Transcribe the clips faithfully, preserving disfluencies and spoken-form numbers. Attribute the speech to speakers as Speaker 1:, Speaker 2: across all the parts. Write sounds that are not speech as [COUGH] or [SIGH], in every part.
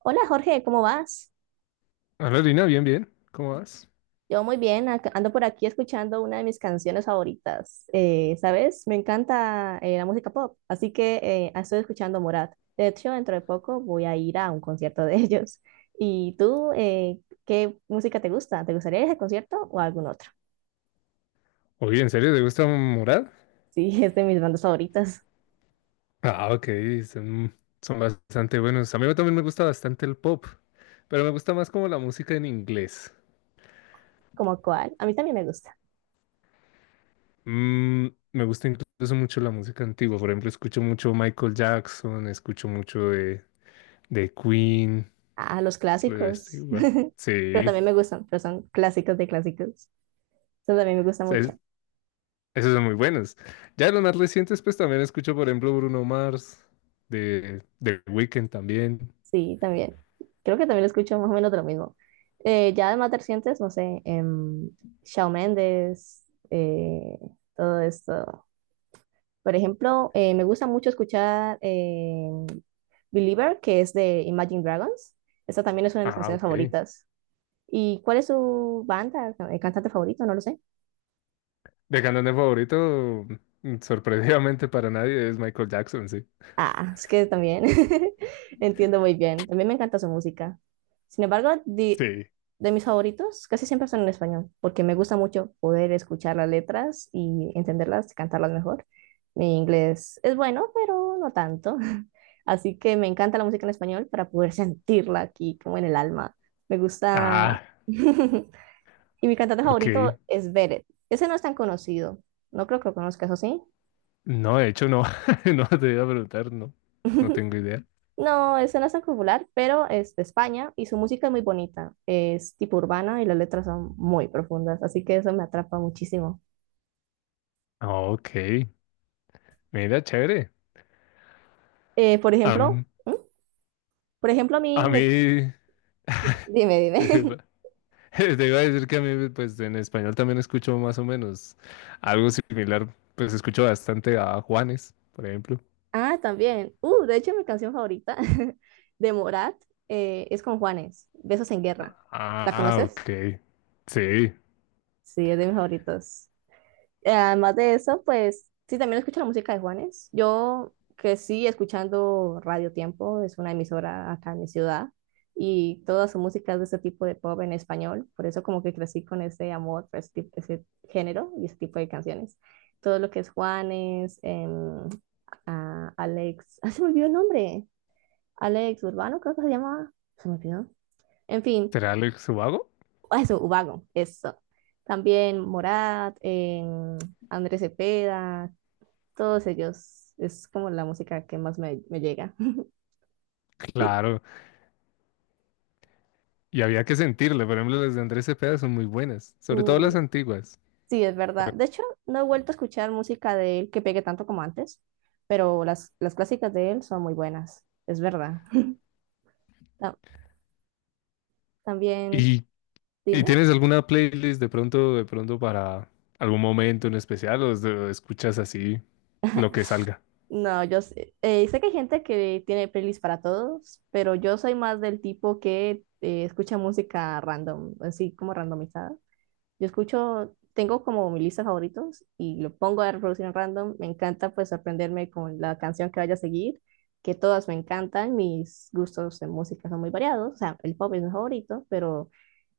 Speaker 1: Hola Jorge, ¿cómo vas?
Speaker 2: Hola Lina, bien, bien. ¿Cómo vas?
Speaker 1: Yo muy bien, ac- ando por aquí escuchando una de mis canciones favoritas. Eh, ¿sabes? Me encanta eh, la música pop, así que eh, estoy escuchando Morat. De hecho, dentro de poco voy a ir a un concierto de [LAUGHS] ellos. ¿Y tú, eh, qué música te gusta? ¿Te gustaría ir a ese concierto o a algún otro?
Speaker 2: Oye, ¿en serio te gusta Morat?
Speaker 1: Sí, [LAUGHS] es de mis bandas favoritas.
Speaker 2: Ah, ok, son, son bastante buenos. A mí también me gusta bastante el pop, pero me gusta más como la música en inglés.
Speaker 1: ¿Como cuál? A mí también me gusta.
Speaker 2: Mm, Me gusta incluso mucho la música antigua. Por ejemplo, escucho mucho Michael Jackson, escucho mucho de, de Queen,
Speaker 1: Ah, los
Speaker 2: de este,
Speaker 1: clásicos.
Speaker 2: igual.
Speaker 1: [LAUGHS] Pero
Speaker 2: Sí,
Speaker 1: también me gustan, pero son clásicos de clásicos. Eso también me gusta
Speaker 2: es-
Speaker 1: mucho.
Speaker 2: esos son muy buenos. Ya de los más recientes, pues también escucho, por ejemplo, Bruno Mars, de, de Weeknd también.
Speaker 1: Sí, también. Creo que también lo escucho más o menos de lo mismo. Eh, ya de más recientes, no sé, em, Shawn Mendes, eh, todo esto. Por ejemplo, eh, me gusta mucho escuchar em, Believer, que es de Imagine Dragons. Esa también es una de mis
Speaker 2: Ah,
Speaker 1: canciones
Speaker 2: ok.
Speaker 1: favoritas. ¿Y cuál es su banda, eh, cantante favorito? No lo sé.
Speaker 2: De cantante favorito, sorprendidamente para nadie, es Michael Jackson, sí.
Speaker 1: Ah, es que también [LAUGHS] entiendo muy bien. También me encanta su música. Sin embargo, de,
Speaker 2: Sí.
Speaker 1: de mis favoritos casi siempre son en español, porque me gusta mucho poder escuchar las letras y entenderlas, y cantarlas mejor. Mi inglés es bueno, pero no tanto. [LAUGHS] Así que me encanta la música en español para poder sentirla aquí, como en el alma. Me gusta.
Speaker 2: Ah,
Speaker 1: [LAUGHS] Y mi cantante
Speaker 2: ok.
Speaker 1: favorito es Beret. Ese no es tan conocido. No creo que lo conozcas, ¿o sí?
Speaker 2: No, de hecho, no. [LAUGHS] No te iba a preguntar, no. No
Speaker 1: [LAUGHS]
Speaker 2: tengo idea.
Speaker 1: No, ese no es tan popular, pero es de España y su música es muy bonita. Es tipo urbana y las letras son muy profundas, así que eso me atrapa muchísimo.
Speaker 2: Ah, ok. Mira, chévere.
Speaker 1: Eh, por ejemplo,
Speaker 2: Am-
Speaker 1: ¿Mm? Por ejemplo, a mí
Speaker 2: a
Speaker 1: me...
Speaker 2: mí. [LAUGHS]
Speaker 1: Dime, dime.
Speaker 2: dice,
Speaker 1: [LAUGHS]
Speaker 2: pa- [LAUGHS] Te iba a decir que a mí, pues en español también escucho más o menos algo similar. Pues escucho bastante a Juanes, por ejemplo.
Speaker 1: Ah, también. Uh, de hecho, mi canción favorita [LAUGHS] de Morat eh, es con Juanes, Besos en Guerra. ¿La
Speaker 2: Ah,
Speaker 1: conoces?
Speaker 2: ok. Sí.
Speaker 1: Sí, es de mis favoritos. eh, Además de eso, pues sí, también escucho la música de Juanes. Yo crecí escuchando Radio Tiempo, es una emisora acá en mi ciudad, y toda su música es de ese tipo de pop en español, por eso como que crecí con ese amor por ese, tip- ese género y ese tipo de canciones. Todo lo que es Juanes, em, a- Alex, ah, se me olvidó el nombre, Alex Urbano creo que se llamaba, se me olvidó. En fin,
Speaker 2: ¿Será Alex Ubago?
Speaker 1: ah, eso, Ubago, eso. También Morat, em, Andrés Cepeda, todos ellos es como la música que más me, me llega. [LAUGHS] Y
Speaker 2: Claro. Y había que sentirle, por ejemplo, las de Andrés Cepeda son muy buenas, sobre todo las
Speaker 1: uy,
Speaker 2: antiguas.
Speaker 1: sí, es verdad. De hecho, no he vuelto a escuchar música de él que pegue tanto como antes, pero las, las clásicas de él son muy buenas, es verdad. Ta- también,
Speaker 2: ¿Y, y
Speaker 1: dime.
Speaker 2: tienes alguna playlist de pronto, de pronto para algún momento en especial o es de- escuchas así lo que salga?
Speaker 1: No, yo sé, eh, sé que hay gente que tiene playlists para todos, pero yo soy más del tipo que eh, escucha música random, así como randomizada. Yo escucho, tengo como mi lista de favoritos y lo pongo a reproducir en random. Me encanta pues sorprenderme con la canción que vaya a seguir, que todas me encantan. Mis gustos en música son muy variados. O sea, el pop es mi favorito, pero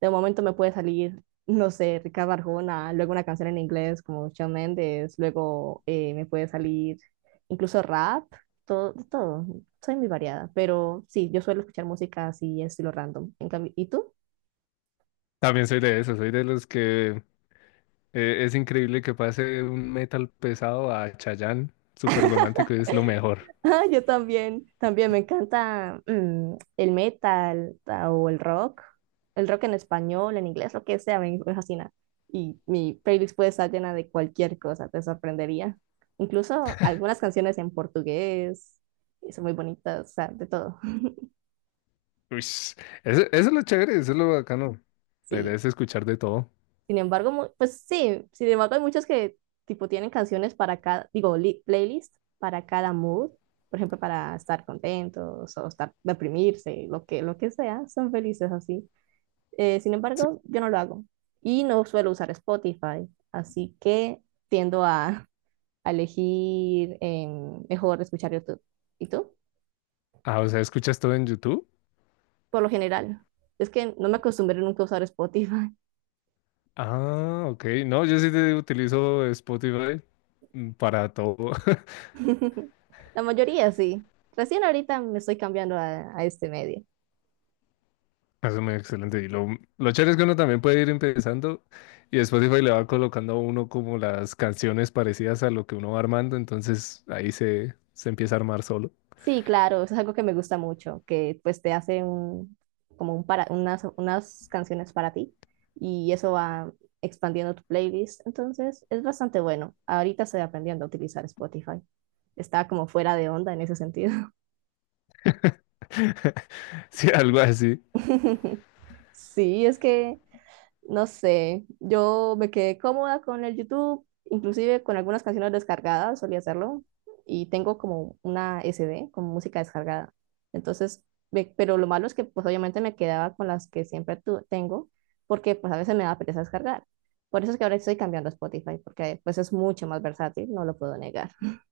Speaker 1: de momento me puede salir, no sé, Ricardo Arjona, luego una canción en inglés como Shawn Mendes, luego eh, me puede salir incluso rap, todo, todo. Soy muy variada, pero sí, yo suelo escuchar música así, estilo random. En cambio, ¿y tú?
Speaker 2: También soy de esos, soy de los que eh, es increíble que pase un metal pesado a Chayanne, súper romántico, y es lo mejor.
Speaker 1: Ah, yo también, también me encanta mm, el metal ta- o el rock, el rock en español, en inglés, lo que sea, me, me fascina. Y mi playlist puede estar llena de cualquier cosa, te sorprendería. Incluso algunas canciones en portugués, y son muy bonitas, o sea, de todo. [LAUGHS]
Speaker 2: Uish, Eso, eso es lo chévere, eso es lo bacano. La
Speaker 1: Sí.
Speaker 2: idea es escuchar de todo.
Speaker 1: Sin embargo, mu- pues sí, sin embargo hay muchos que tipo tienen canciones para cada, digo, li- playlist para cada mood, por ejemplo, para estar contentos o estar deprimirse, lo que, lo que sea, son felices así. Eh, sin
Speaker 2: S-
Speaker 1: embargo, yo no lo hago y no suelo usar Spotify, así que tiendo a, a elegir em, mejor escuchar YouTube. ¿Y tú?
Speaker 2: Ah, o sea, ¿escuchas todo en YouTube?
Speaker 1: Por lo general, es que no me acostumbré nunca a usar Spotify.
Speaker 2: Ah, ok. No, yo sí te utilizo Spotify mm, para todo. [LAUGHS]
Speaker 1: [LAUGHS] La mayoría sí. Recién ahorita me estoy cambiando a, a este medio.
Speaker 2: Eso es muy excelente. Y lo, lo chévere es que uno también puede ir empezando y Spotify le va colocando a uno como las canciones parecidas a lo que uno va armando. Entonces ahí se, se empieza a armar solo.
Speaker 1: Sí, claro, eso es algo que me gusta mucho, que pues te hace un, como un para, unas, unas canciones para ti y eso va expandiendo tu playlist. Entonces es bastante bueno. Ahorita estoy aprendiendo a utilizar Spotify. Estaba como fuera de onda en ese sentido.
Speaker 2: [LAUGHS] Sí, algo así.
Speaker 1: [LAUGHS] Sí, es que no sé, yo me quedé cómoda con el YouTube, inclusive con algunas canciones descargadas, solía hacerlo, y tengo como una S D con música descargada. Entonces, ve- pero lo malo es que pues obviamente me quedaba con las que siempre tu- tengo, porque pues a veces me da pereza descargar. Por eso es que ahora estoy cambiando a Spotify, porque pues es mucho más versátil, no lo puedo negar. [LAUGHS]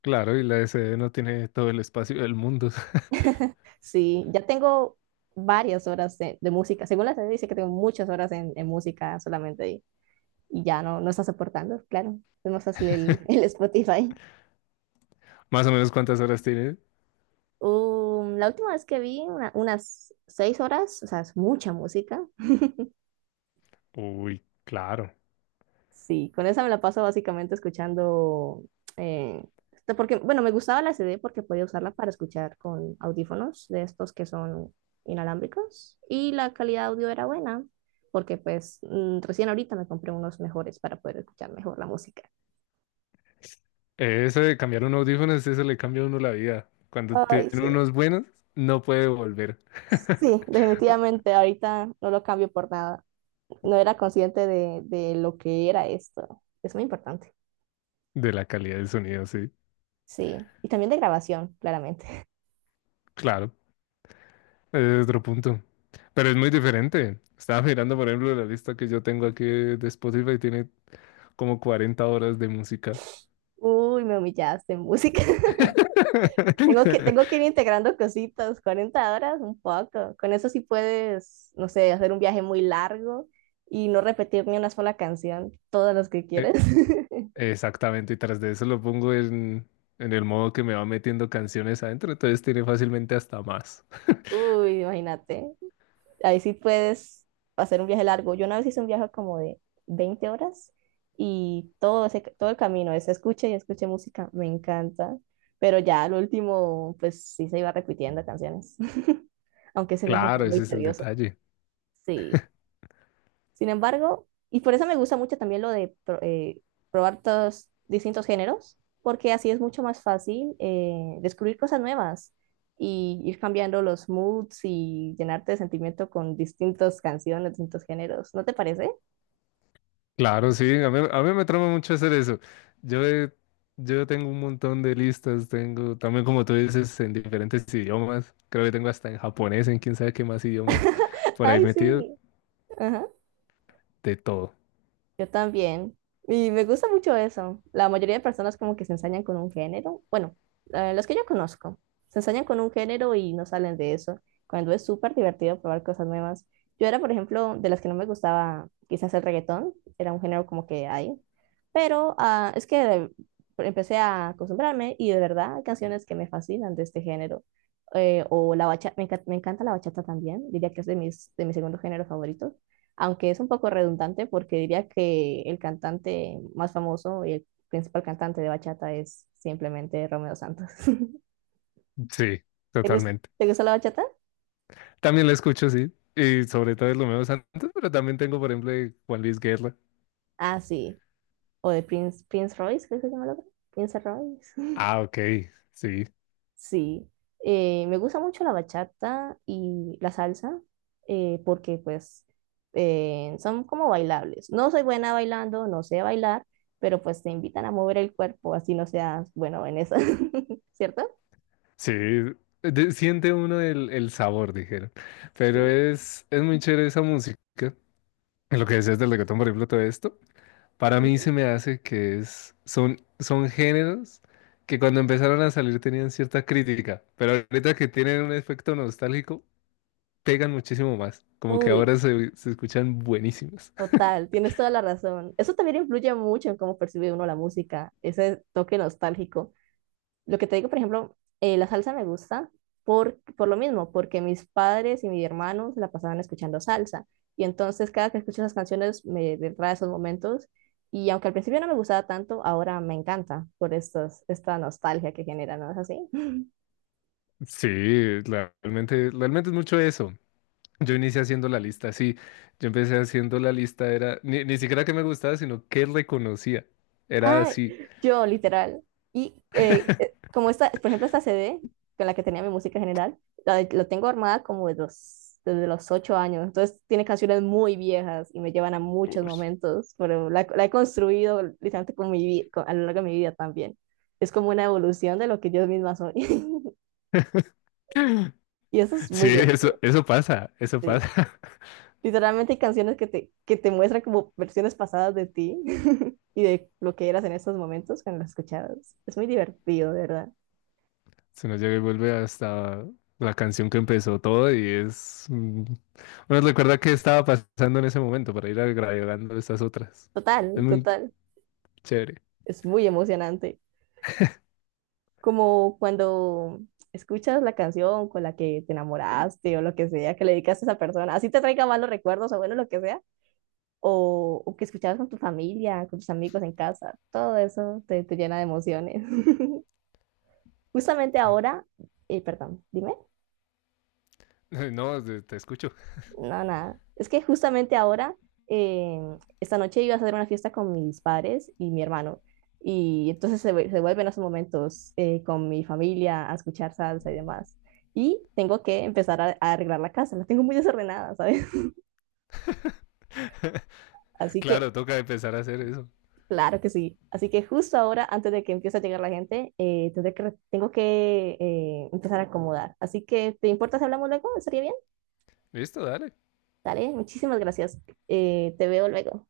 Speaker 2: Claro, y la S D no tiene todo el espacio del mundo.
Speaker 1: Sí, ya tengo varias horas de, de música. Según la C D dice que tengo muchas horas en, en música solamente ahí. Y ya no, no está soportando, claro. Es más fácil el, el Spotify.
Speaker 2: [LAUGHS] Más o menos cuántas horas tiene.
Speaker 1: Um, la última vez que vi, una- unas seis horas, o sea, es mucha música.
Speaker 2: Uy, claro.
Speaker 1: Sí, con esa me la paso básicamente escuchando, eh, esto porque, bueno, me gustaba la C D porque podía usarla para escuchar con audífonos de estos que son inalámbricos y la calidad de audio era buena porque pues mm, recién ahorita me compré unos mejores para poder escuchar mejor la música.
Speaker 2: Eh, Eso de cambiar un audífono, eso le cambia a uno la vida. Cuando tiene
Speaker 1: Ay, sí.
Speaker 2: unos buenos, no puede volver
Speaker 1: Sí,
Speaker 2: [LAUGHS]
Speaker 1: definitivamente ahorita no lo cambio por nada. No era consciente de, de lo que era esto. Es muy importante.
Speaker 2: de la calidad del sonido, sí.
Speaker 1: Sí, y también de grabación, claramente. [LAUGHS]
Speaker 2: Claro, es otro punto. Pero es muy diferente. Estaba mirando, por ejemplo, la lista que yo tengo aquí de Spotify, tiene como cuarenta horas de música.
Speaker 1: Uy, me humillaste en música. [LAUGHS] Tengo que, tengo que ir
Speaker 2: [LAUGHS]
Speaker 1: integrando cositas, cuarenta horas, un poco. Con eso sí puedes, no sé, hacer un viaje muy largo y no repetir ni una sola canción, todas las que quieres.
Speaker 2: Eh,
Speaker 1: [LAUGHS]
Speaker 2: Exactamente, y tras de eso lo pongo en, en el modo que me va metiendo canciones adentro, entonces tiene fácilmente hasta más.
Speaker 1: Uy, imagínate. Ahí sí puedes hacer un viaje largo. Yo una vez hice un viaje como de veinte horas y todo ese, todo el camino, ese escuche y escuche música, me encanta. Pero ya al último, pues sí se iba repitiendo canciones, [LAUGHS] aunque ese viaje fue
Speaker 2: Claro,
Speaker 1: muy
Speaker 2: ese es el
Speaker 1: tedioso.
Speaker 2: detalle.
Speaker 1: Sí. Sin embargo, y por eso me gusta mucho también lo de pro- eh, probar todos distintos géneros, porque así es mucho más fácil eh, descubrir cosas nuevas y ir cambiando los moods y llenarte de sentimiento con distintas canciones, distintos géneros. ¿No te parece?
Speaker 2: Claro, sí, a mí, a mí me trama mucho hacer eso. Yo, he- yo tengo un montón de listas, tengo también como tú dices en diferentes idiomas, creo que tengo hasta en japonés, en quién sabe qué más idiomas,
Speaker 1: [LAUGHS]
Speaker 2: por ahí
Speaker 1: Ay,
Speaker 2: metido
Speaker 1: sí.
Speaker 2: de todo.
Speaker 1: Yo también. Y me gusta mucho eso. La mayoría de personas como que se ensañan con un género. Bueno, eh, los que yo conozco, se ensañan con un género y no salen de eso, cuando es súper divertido probar cosas nuevas. Yo era, por ejemplo, de las que no me gustaba quizás el reggaetón, era un género como que hay, pero ah, es que empecé a acostumbrarme y de verdad hay canciones que me fascinan de este género. Eh, o la bachata, me, enca- me encanta la bachata también, diría que es de mis, de mi segundo género favorito aunque es un poco redundante porque diría que el cantante más famoso y el principal cantante de bachata es simplemente Romeo Santos. [LAUGHS]
Speaker 2: Sí,
Speaker 1: ¿Te gus-
Speaker 2: totalmente.
Speaker 1: te gusta la bachata?
Speaker 2: También la escucho, sí, y sobre todo es lo menos antes, pero también tengo, por ejemplo, de Juan Luis Guerra.
Speaker 1: Ah, sí. O de Prince, Prince Royce, creo que se llama el otro. Prince Royce. [LAUGHS]
Speaker 2: Ah, ok, sí,
Speaker 1: Sí. Eh, me gusta mucho la bachata y la salsa eh, porque pues eh, son como bailables. No soy buena bailando, no sé bailar, pero pues te invitan a mover el cuerpo, así no seas bueno en eso. [LAUGHS] ¿Cierto?
Speaker 2: sí, de- siente uno el, el sabor, dijeron, pero
Speaker 1: Sí.
Speaker 2: es, es muy chévere esa música. Lo que decías del reggaetón, por ejemplo, todo esto. Para mí se me hace que es, son, son géneros que cuando empezaron a salir tenían cierta crítica, pero ahorita que tienen un efecto nostálgico, pegan muchísimo más. Como que
Speaker 1: Uy,
Speaker 2: ahora se, se escuchan buenísimas. [LAUGHS]
Speaker 1: total, tienes toda la razón. Eso también influye mucho en cómo percibe uno la música, ese toque nostálgico. Lo que te digo, por ejemplo, eh, la salsa me gusta por, por lo mismo, porque mis padres y mi hermano se la pasaban escuchando salsa. Y entonces cada que escucho esas canciones me trae esos momentos. Y aunque al principio no me gustaba tanto, ahora me encanta por estos, esta nostalgia que genera, ¿no es así?
Speaker 2: Sí, la- realmente, realmente es mucho eso. Yo inicié haciendo la lista, sí. Yo empecé haciendo la lista, era ni, ni siquiera que me gustaba, sino que reconocía. Era
Speaker 1: Ah,
Speaker 2: así.
Speaker 1: yo, literal. Y eh, eh, como esta, por ejemplo, esta C D con la que tenía mi música general, la, de- la tengo armada como de los, desde los ocho años. Entonces tiene canciones muy viejas y me llevan a muchos
Speaker 2: Ush.
Speaker 1: momentos, pero la, la he construido literalmente con mi, vi- con- a lo largo de mi vida también. Es como una evolución de lo que yo misma soy. [LAUGHS]
Speaker 2: [LAUGHS]
Speaker 1: Y eso es muy
Speaker 2: Sí, eso,
Speaker 1: divertido.
Speaker 2: eso pasa, eso
Speaker 1: Sí.
Speaker 2: pasa. [LAUGHS]
Speaker 1: Literalmente hay canciones que te, que te muestran como versiones pasadas de ti [LAUGHS] y de lo que eras en esos momentos cuando las escuchabas. Es muy divertido, de verdad.
Speaker 2: Se nos llega y vuelve hasta la canción que empezó todo. y es... mm, Uno recuerda qué estaba pasando en ese momento para ir agregando estas otras. Es
Speaker 1: Total,
Speaker 2: muy
Speaker 1: total.
Speaker 2: chévere.
Speaker 1: Es muy emocionante. Como cuando escuchas la canción con la que te enamoraste o lo que sea, que le dedicaste a esa persona, así te traiga malos recuerdos o bueno, lo que sea, o, o que escuchabas con tu familia, con tus amigos en casa, todo eso te, te llena de emociones. [LAUGHS] Justamente
Speaker 2: [LAUGHS]
Speaker 1: ahora, eh, perdón, dime.
Speaker 2: No, te te escucho.
Speaker 1: No, nada. Es que justamente ahora, eh, esta noche iba a hacer una fiesta con mis padres y mi hermano. Y entonces se, vu- se vuelven esos momentos eh, con mi familia a escuchar salsa y demás. Y tengo que empezar a, a arreglar la casa. La tengo muy desordenada, ¿sabes?
Speaker 2: [LAUGHS]
Speaker 1: [LAUGHS] Así que,
Speaker 2: Claro, toca empezar a hacer eso.
Speaker 1: claro que sí. Así que justo ahora, antes de que empiece a llegar la gente, eh, tendré que, re- tengo que eh, empezar a acomodar. Así que, ¿te importa si hablamos luego? ¿Estaría bien?
Speaker 2: Listo, dale.
Speaker 1: Dale, muchísimas gracias. Eh, te veo luego.